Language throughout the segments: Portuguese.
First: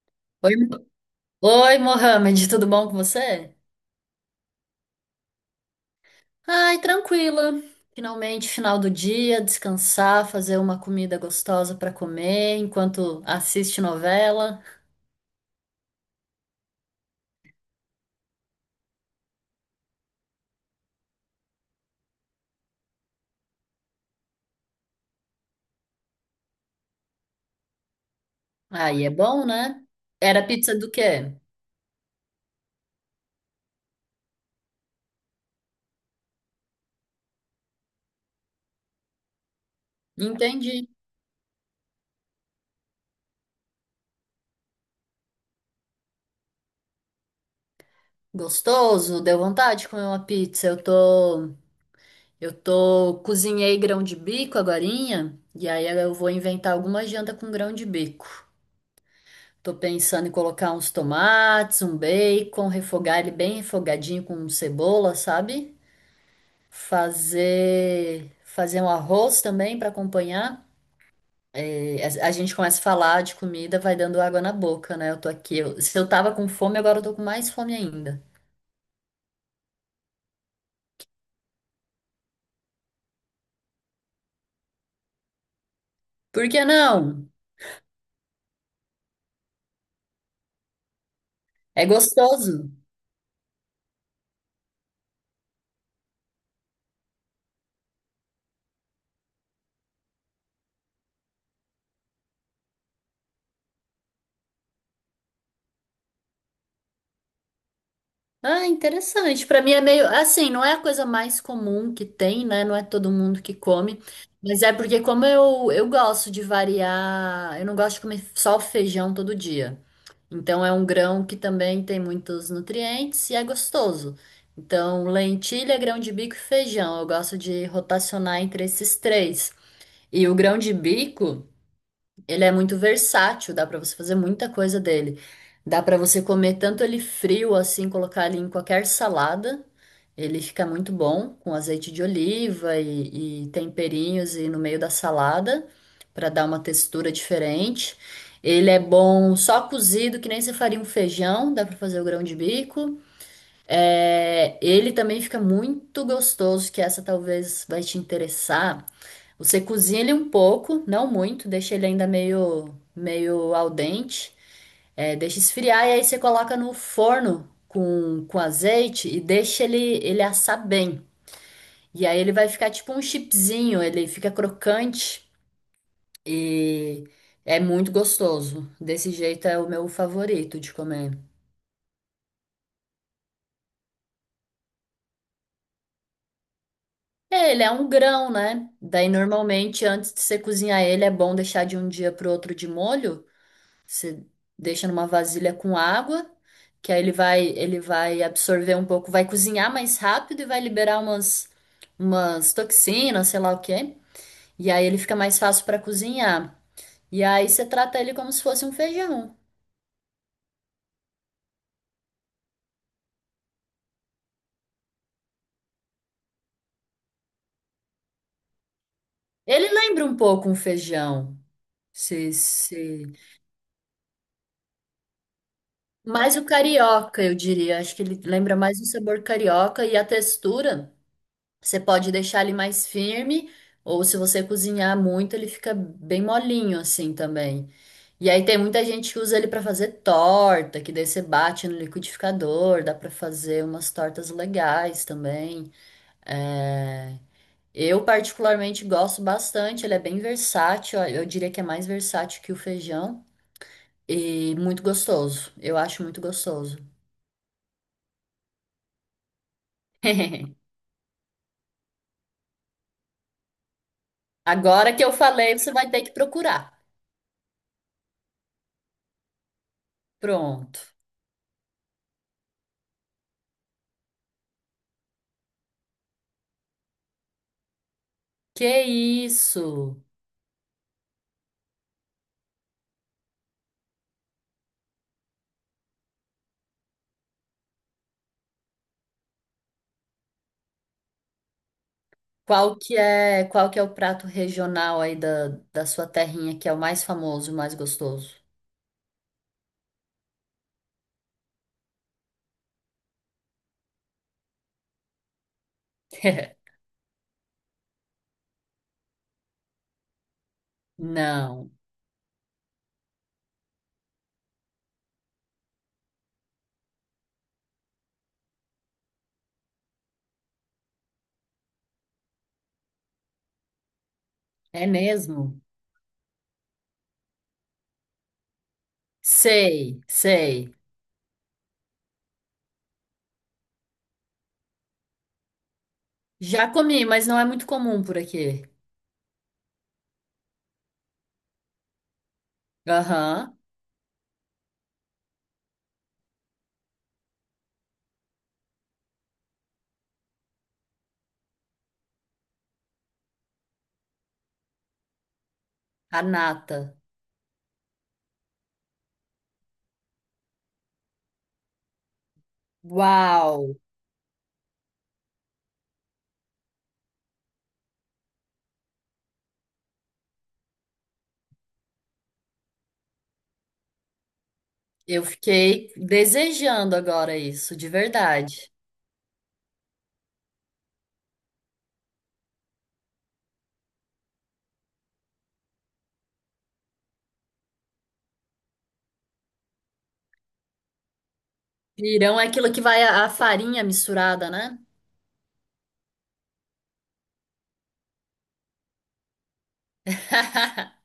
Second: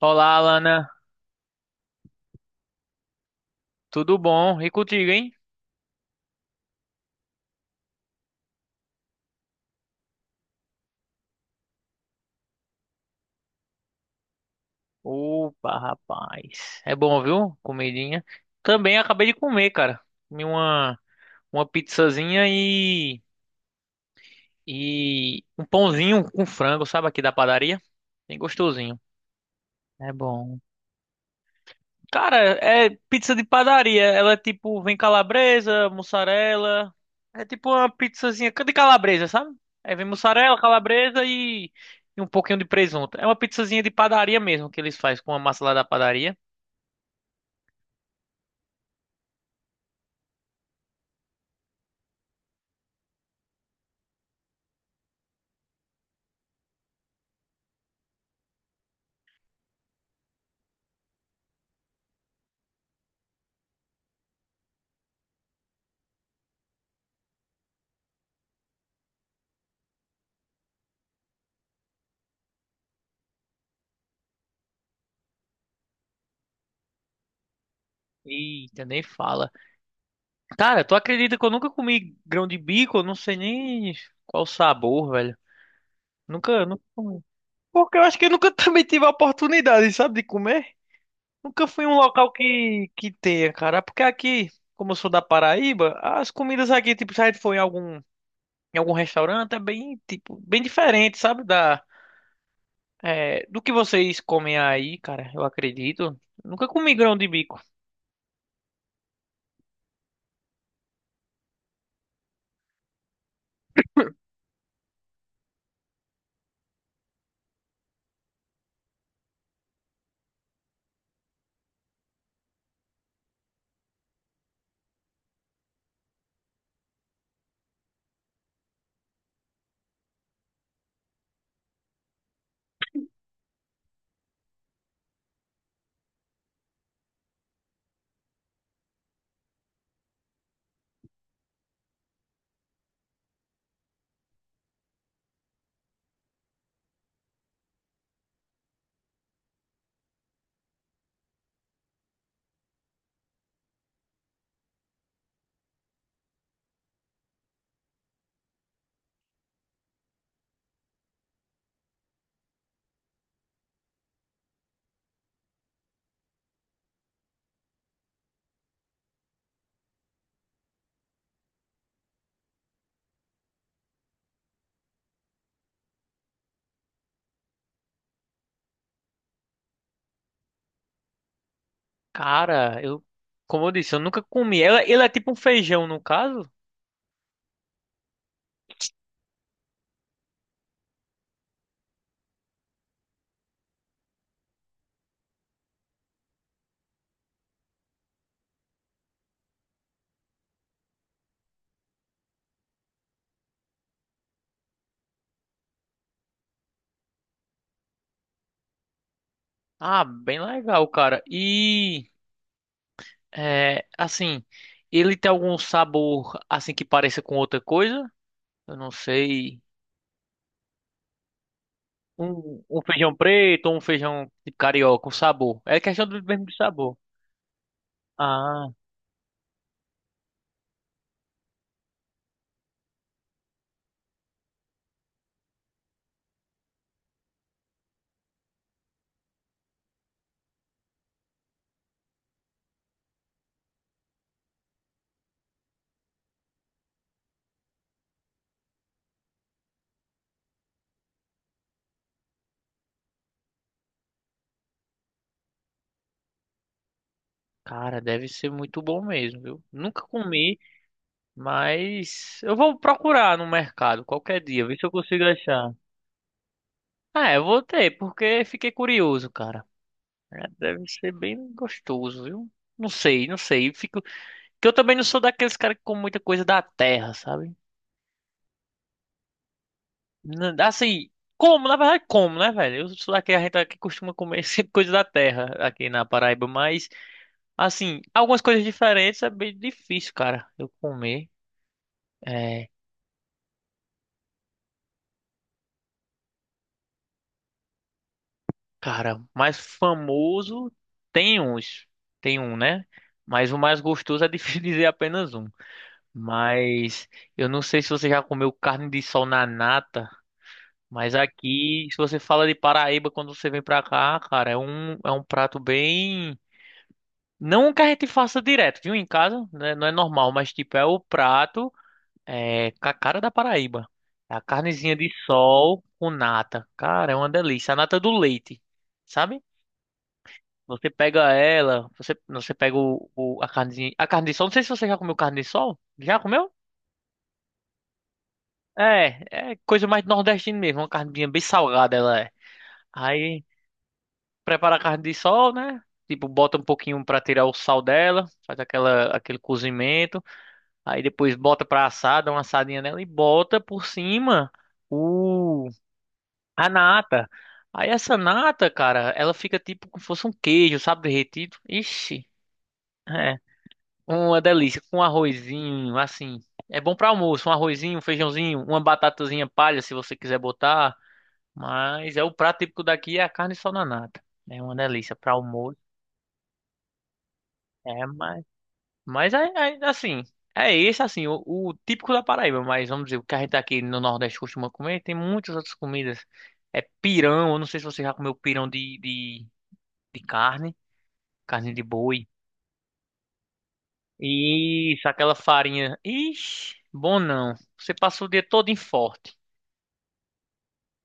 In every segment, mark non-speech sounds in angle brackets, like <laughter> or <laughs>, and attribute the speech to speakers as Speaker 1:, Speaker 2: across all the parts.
Speaker 1: Olá,
Speaker 2: Oi,
Speaker 1: Alana.
Speaker 2: Oi, Mohamed, tudo bom com você?
Speaker 1: Tudo bom? E contigo, hein?
Speaker 2: Ai, tranquila. Finalmente, final do dia, descansar, fazer uma comida gostosa para comer enquanto assiste novela.
Speaker 1: Opa, rapaz. É bom, viu? Comidinha. Também acabei de comer, cara. Comi uma pizzazinha e um pãozinho com frango, sabe, aqui da padaria. Bem gostosinho.
Speaker 2: Aí é bom, né?
Speaker 1: É
Speaker 2: Era
Speaker 1: bom.
Speaker 2: pizza do quê?
Speaker 1: Cara, é pizza de padaria. Ela é tipo, vem calabresa, mussarela. É tipo uma pizzazinha de calabresa, sabe? Aí vem mussarela,
Speaker 2: Entendi.
Speaker 1: calabresa e um pouquinho de presunto. É uma pizzazinha de padaria mesmo que eles fazem com a massa lá da padaria.
Speaker 2: Gostoso, deu vontade de comer uma pizza. Eu tô, cozinhei grão de bico agorinha, e aí eu vou inventar alguma janta com grão de bico. Tô pensando em colocar uns tomates, um bacon, refogar ele bem refogadinho com cebola, sabe? Fazer um arroz também para acompanhar. E a gente começa a falar de comida, vai dando água na boca, né? Eu tô aqui, se eu tava com fome, agora eu tô com mais fome ainda.
Speaker 1: Eita, nem fala. Cara, tu acredita que eu nunca comi grão de bico? Eu não sei nem qual o sabor, velho.
Speaker 2: Por
Speaker 1: Nunca,
Speaker 2: que
Speaker 1: nunca comi.
Speaker 2: não?
Speaker 1: Porque eu acho que eu nunca <laughs> também tive a oportunidade, sabe, de comer. Nunca
Speaker 2: É
Speaker 1: fui em um local
Speaker 2: gostoso.
Speaker 1: que tenha, cara. Porque aqui, como eu sou da Paraíba, as comidas aqui, tipo, se a gente for em algum restaurante, é bem, tipo, bem diferente, sabe? Do que vocês comem aí, cara, eu acredito. Nunca comi grão de bico.
Speaker 2: Ah, interessante. Para mim é meio assim, não é a coisa mais comum que tem, né? Não é todo mundo que come, mas é porque como eu gosto de variar, eu não gosto de comer só o feijão todo dia. Então é um grão que também tem muitos nutrientes e é gostoso. Então, lentilha, grão de bico e feijão, eu gosto de rotacionar entre esses três. E o grão de bico ele é muito versátil, dá pra você fazer muita coisa dele. Dá pra você comer tanto ele frio assim, colocar ele em qualquer salada. Ele fica muito bom com azeite de oliva e temperinhos e no meio da salada pra dar uma textura diferente. Ele é bom só cozido, que nem você faria um feijão, dá pra fazer o grão de bico. É, ele também fica muito gostoso, que essa talvez vai te interessar. Você cozinha ele um pouco, não muito, deixa ele ainda meio al dente, deixa esfriar e aí você coloca no forno com azeite e deixa ele, ele assar bem. E aí ele vai ficar tipo um chipzinho, ele fica crocante e é muito gostoso. Desse jeito é o meu favorito de comer.
Speaker 1: Cara, como eu disse, eu nunca comi. Ele é tipo um feijão, no caso.
Speaker 2: É, ele é um grão, né? Daí normalmente antes de você cozinhar ele é bom deixar de um dia pro outro de molho. Você deixa numa vasilha com água, que aí ele vai absorver um pouco, vai cozinhar mais rápido e vai liberar umas toxinas, sei lá o quê. E aí ele fica mais fácil para cozinhar. E aí você trata ele como se fosse um feijão.
Speaker 1: Ah, bem legal, cara. Assim, ele tem algum sabor, assim, que pareça com outra coisa? Eu não sei.
Speaker 2: Ele lembra um pouco um feijão. Se,
Speaker 1: Um
Speaker 2: se...
Speaker 1: feijão preto ou um feijão de carioca, com sabor. É questão do
Speaker 2: Mais
Speaker 1: mesmo
Speaker 2: o
Speaker 1: de sabor.
Speaker 2: carioca, eu diria. Acho que ele lembra
Speaker 1: Ah,
Speaker 2: mais o sabor carioca e a textura. Você pode deixar ele mais firme, ou se você cozinhar muito, ele fica bem molinho assim também. E aí tem muita gente que usa ele para fazer torta, que daí você bate no liquidificador, dá para fazer umas tortas legais também. É, Eu particularmente gosto bastante, ele é bem versátil, eu diria que é mais versátil que o feijão e muito gostoso. Eu acho muito gostoso.
Speaker 1: cara, deve ser muito bom mesmo, viu? Nunca comi,
Speaker 2: <laughs>
Speaker 1: mas eu vou procurar no mercado qualquer dia, ver se eu
Speaker 2: Agora que eu
Speaker 1: consigo
Speaker 2: falei, você
Speaker 1: achar.
Speaker 2: vai ter que procurar.
Speaker 1: Ah, eu vou ter, porque fiquei curioso, cara. É,
Speaker 2: Pronto.
Speaker 1: deve ser bem gostoso, viu? Não sei, não sei. Fico... Que eu também não sou daqueles caras que comem muita coisa da terra, sabe?
Speaker 2: Que isso?
Speaker 1: Assim, como, na verdade, como, né, velho? Eu sou daqui, a gente aqui costuma comer <laughs> sempre coisa da terra aqui na Paraíba, mas, assim, algumas coisas diferentes é bem difícil, cara, eu comer. É,
Speaker 2: Qual que é o prato regional aí da sua terrinha que é o mais famoso, o mais gostoso?
Speaker 1: cara, mais famoso tem uns, tem um, né? Mas o mais gostoso é difícil <laughs> dizer apenas um.
Speaker 2: <laughs>
Speaker 1: Mas eu não sei se você já comeu carne de sol na nata, mas
Speaker 2: Não.
Speaker 1: aqui, se você fala de Paraíba quando você vem pra cá, cara, é um prato bem. Não que a gente faça direto, viu? Em casa, né? Não é normal, mas tipo, é o prato com a cara da Paraíba. É a
Speaker 2: É
Speaker 1: carnezinha de
Speaker 2: mesmo?
Speaker 1: sol com nata. Cara, é uma delícia. A nata do leite, sabe?
Speaker 2: Sei, sei.
Speaker 1: Você pega ela, você pega a carnezinha. A carne de sol, não sei se você já comeu carne de sol. Já comeu?
Speaker 2: Já comi, mas não é muito comum por aqui.
Speaker 1: É coisa mais nordestina mesmo. Uma carninha bem salgada ela é. Aí
Speaker 2: Aham.
Speaker 1: prepara a carne de sol, né? Tipo, bota um pouquinho pra tirar o sal dela, faz aquela, aquele cozimento. Aí depois bota pra assar, dá uma assadinha nela e bota por cima o
Speaker 2: A
Speaker 1: a
Speaker 2: nata.
Speaker 1: nata. Aí essa nata, cara, ela fica tipo como se fosse um queijo, sabe, derretido. Ixi, é
Speaker 2: Uau!
Speaker 1: uma delícia com um arrozinho, assim. É bom pra almoço, um arrozinho, um feijãozinho, uma batatazinha palha se você quiser botar, mas é o prato típico daqui é a carne só na nata. É uma delícia
Speaker 2: Eu
Speaker 1: pra almoço.
Speaker 2: fiquei desejando agora isso, de
Speaker 1: É, mas
Speaker 2: verdade.
Speaker 1: Mas é, é assim, o típico da Paraíba, mas vamos dizer, o que a gente aqui no Nordeste costuma comer, tem muitas outras comidas. É pirão, eu não sei se você já comeu pirão de carne, de boi.
Speaker 2: Pirão é aquilo que vai a farinha misturada, né?
Speaker 1: Isso, aquela farinha. Ixi, bom não. Você passa o dia todo em forte.
Speaker 2: <laughs>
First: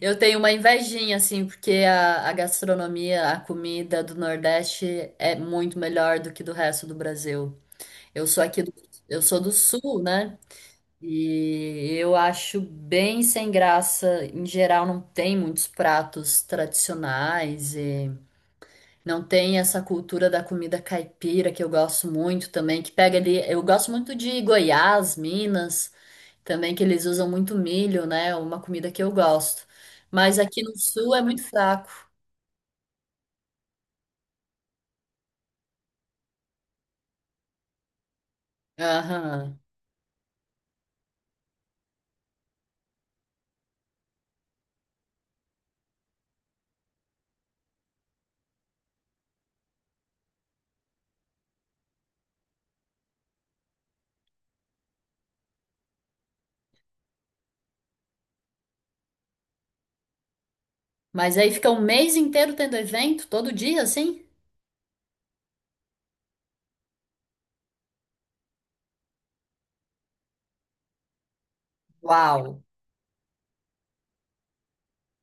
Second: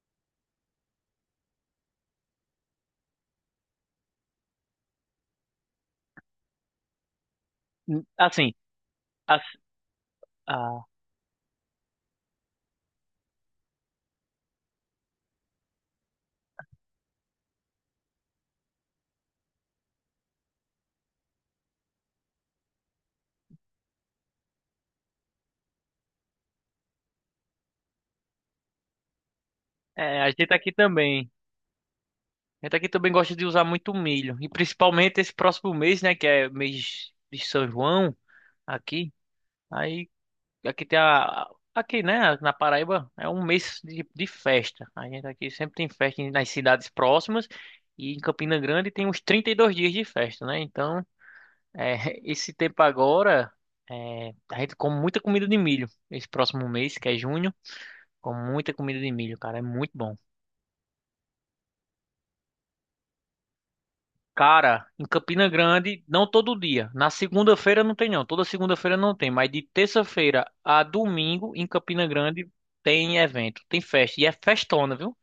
Speaker 2: Eu tenho uma invejinha, assim, porque a gastronomia, a comida do Nordeste é muito melhor do que do resto do Brasil. Eu sou
Speaker 1: Assim,
Speaker 2: aqui do, eu
Speaker 1: a,
Speaker 2: sou do Sul, né?
Speaker 1: a,
Speaker 2: E eu acho bem sem graça. Em geral, não tem muitos pratos tradicionais e não tem essa cultura da comida caipira que eu gosto muito também, que pega ali. Eu gosto muito de Goiás, Minas. Também que eles usam muito milho, né? Uma comida que eu gosto.
Speaker 1: a
Speaker 2: Mas
Speaker 1: gente
Speaker 2: aqui
Speaker 1: aqui
Speaker 2: no sul é
Speaker 1: também.
Speaker 2: muito fraco.
Speaker 1: A gente aqui também gosta de usar muito milho. E principalmente esse próximo mês, né? Que é mês de São João aqui.
Speaker 2: Aham.
Speaker 1: Aí Aqui tem a. Aqui, né, na Paraíba, é um mês de festa. A gente aqui sempre tem festa nas cidades próximas. E em Campina Grande tem uns 32 dias de festa, né? Então, é, <laughs> esse tempo agora, a gente come muita comida de milho. Esse próximo mês, que é junho, come muita comida de milho, cara. É muito bom.
Speaker 2: Mas aí fica um mês inteiro tendo evento, todo dia, assim?
Speaker 1: Cara, em Campina Grande, não todo dia. Na segunda-feira não tem, não. Toda segunda-feira não tem. Mas de terça-feira a domingo, em Campina
Speaker 2: Uau!
Speaker 1: Grande, tem evento, tem festa. E é festona, viu?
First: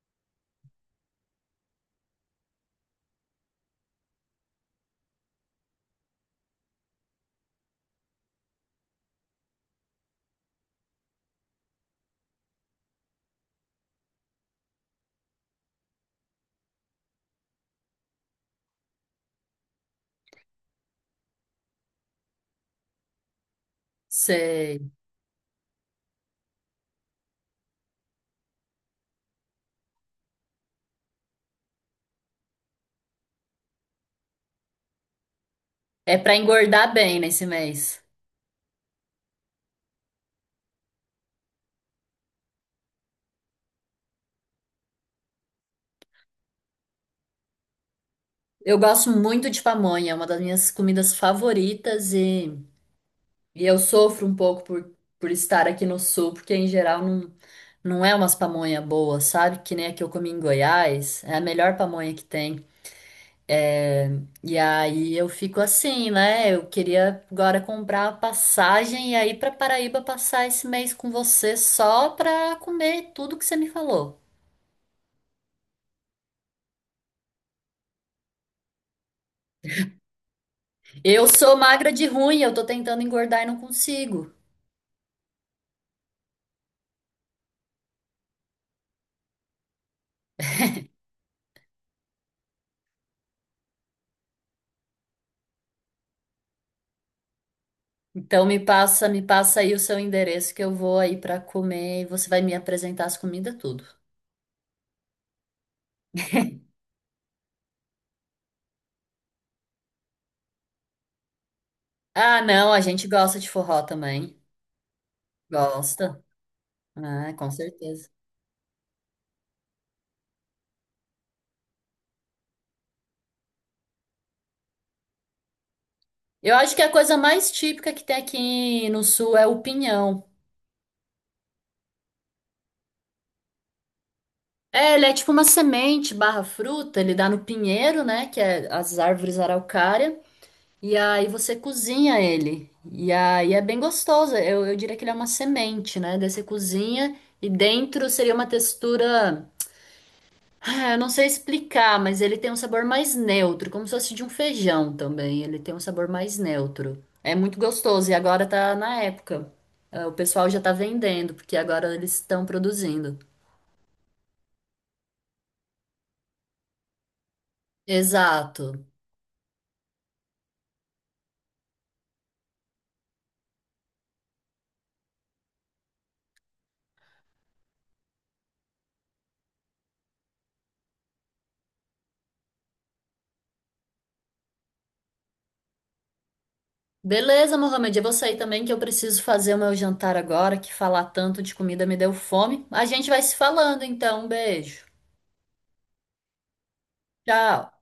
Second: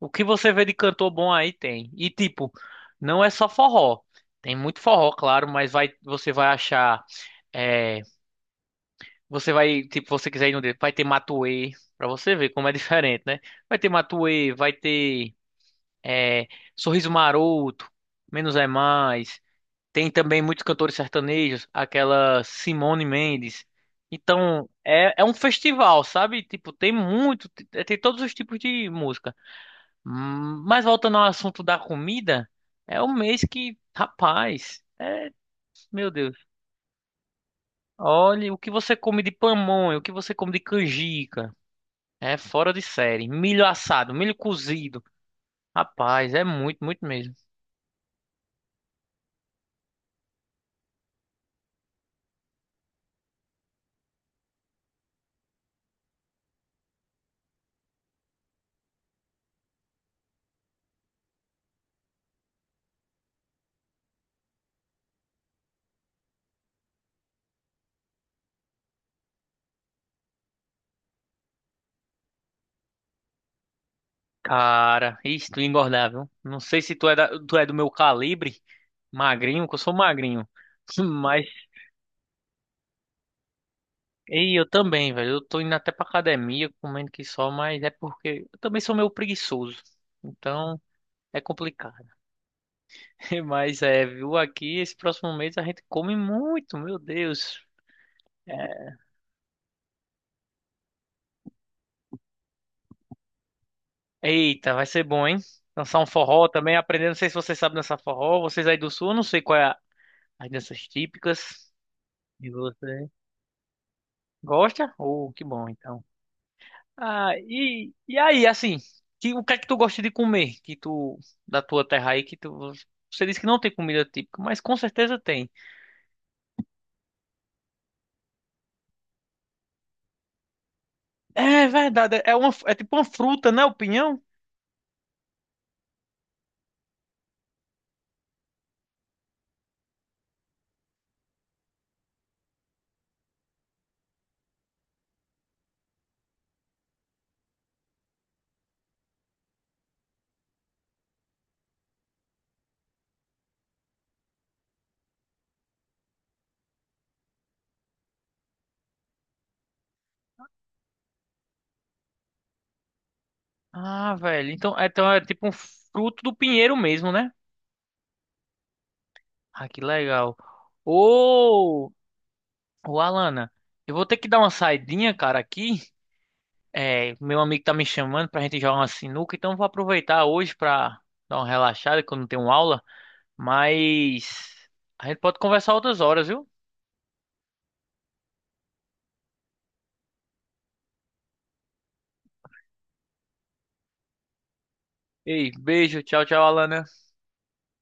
Speaker 1: O que você vê de cantor bom aí tem. E tipo, não é só forró. Tem muito forró, claro, mas vai, você vai achar, é, tipo, você quiser ir no dedo, vai ter Matuê, pra você ver como é <laughs> diferente, né? Vai ter Matuê, vai ter, é, Sorriso Maroto, Menos é Mais. Tem também muitos cantores sertanejos, aquela Simone Mendes. Então,
Speaker 2: Sei.
Speaker 1: é um festival, sabe? Tipo, tem todos os tipos de música. Mas voltando ao assunto da comida, é um mês que, rapaz, meu
Speaker 2: É pra
Speaker 1: Deus.
Speaker 2: engordar bem nesse mês.
Speaker 1: Olha o que você come de pamonha, o que você come de canjica. É fora de série. Milho assado, milho cozido. Rapaz, é muito, muito mesmo.
Speaker 2: Eu gosto muito de pamonha, é uma das minhas comidas favoritas e eu sofro um pouco por estar aqui no sul, porque em geral não, não é umas pamonha boas, sabe? Que nem a que eu comi em Goiás, é a melhor pamonha que tem. É, e aí eu fico assim, né? Eu queria agora comprar a passagem e aí para Paraíba passar esse mês com você só pra comer tudo que você me falou.
Speaker 1: Cara, isso, tu ia engordar, viu? Não sei se tu é do meu calibre, magrinho, que eu sou magrinho. <laughs>
Speaker 2: Eu
Speaker 1: Mas,
Speaker 2: sou magra de ruim, eu tô tentando engordar e não consigo.
Speaker 1: e eu também, velho. Eu tô indo até pra academia, comendo que só, mas é porque eu também sou meio preguiçoso. Então, é complicado. <laughs> Mas é, viu aqui, esse próximo mês a gente come muito, meu Deus.
Speaker 2: Então
Speaker 1: É,
Speaker 2: me passa aí o seu endereço que eu vou aí pra comer e você vai me apresentar as comidas tudo.
Speaker 1: Eita, vai ser bom, hein? Dançar um forró também, aprender. Não sei se você sabe dançar forró. Vocês aí do sul, eu não sei qual é as danças típicas
Speaker 2: Ah,
Speaker 1: de
Speaker 2: não, a gente
Speaker 1: você.
Speaker 2: gosta de forró também.
Speaker 1: Gosta? Oh, que bom, então.
Speaker 2: Gosta?
Speaker 1: Ah,
Speaker 2: Ah, com
Speaker 1: e,
Speaker 2: certeza.
Speaker 1: e aí, assim, o que é que tu gosta de comer? Que tu, da tua terra aí, que tu, você disse que não tem comida típica, mas com certeza tem.
Speaker 2: Eu acho que a coisa mais típica que tem aqui no sul é o pinhão.
Speaker 1: É verdade, é tipo uma fruta, né? O pinhão?
Speaker 2: É, ele é tipo uma semente barra fruta, ele dá no pinheiro, né? Que é as árvores araucária. E aí você cozinha ele. E aí é bem gostoso. Eu diria que ele é uma semente, né? Daí você cozinha e dentro seria uma textura. Ah, eu não sei explicar, mas ele tem um sabor mais neutro, como se fosse de um feijão também. Ele tem um sabor mais neutro. É muito gostoso e agora tá na época. Ah, o pessoal já tá vendendo, porque agora eles estão produzindo.
Speaker 1: Ah, velho. Então é tipo um fruto do pinheiro mesmo, né?
Speaker 2: Exato.
Speaker 1: Ah, que legal. Ô, ô, Alana, eu vou ter que dar uma saidinha, cara, aqui. É, meu amigo tá me chamando pra gente jogar uma sinuca, então eu vou aproveitar hoje pra dar uma relaxada, que eu não tenho aula. Mas a gente pode conversar outras horas, viu?
Speaker 2: Beleza, Mohamed, eu vou sair também que eu preciso fazer o meu jantar agora, que falar tanto de comida me deu fome. A gente vai se falando então, um beijo.
Speaker 1: Ei, beijo. Tchau, tchau, Alana.
Speaker 2: Tchau.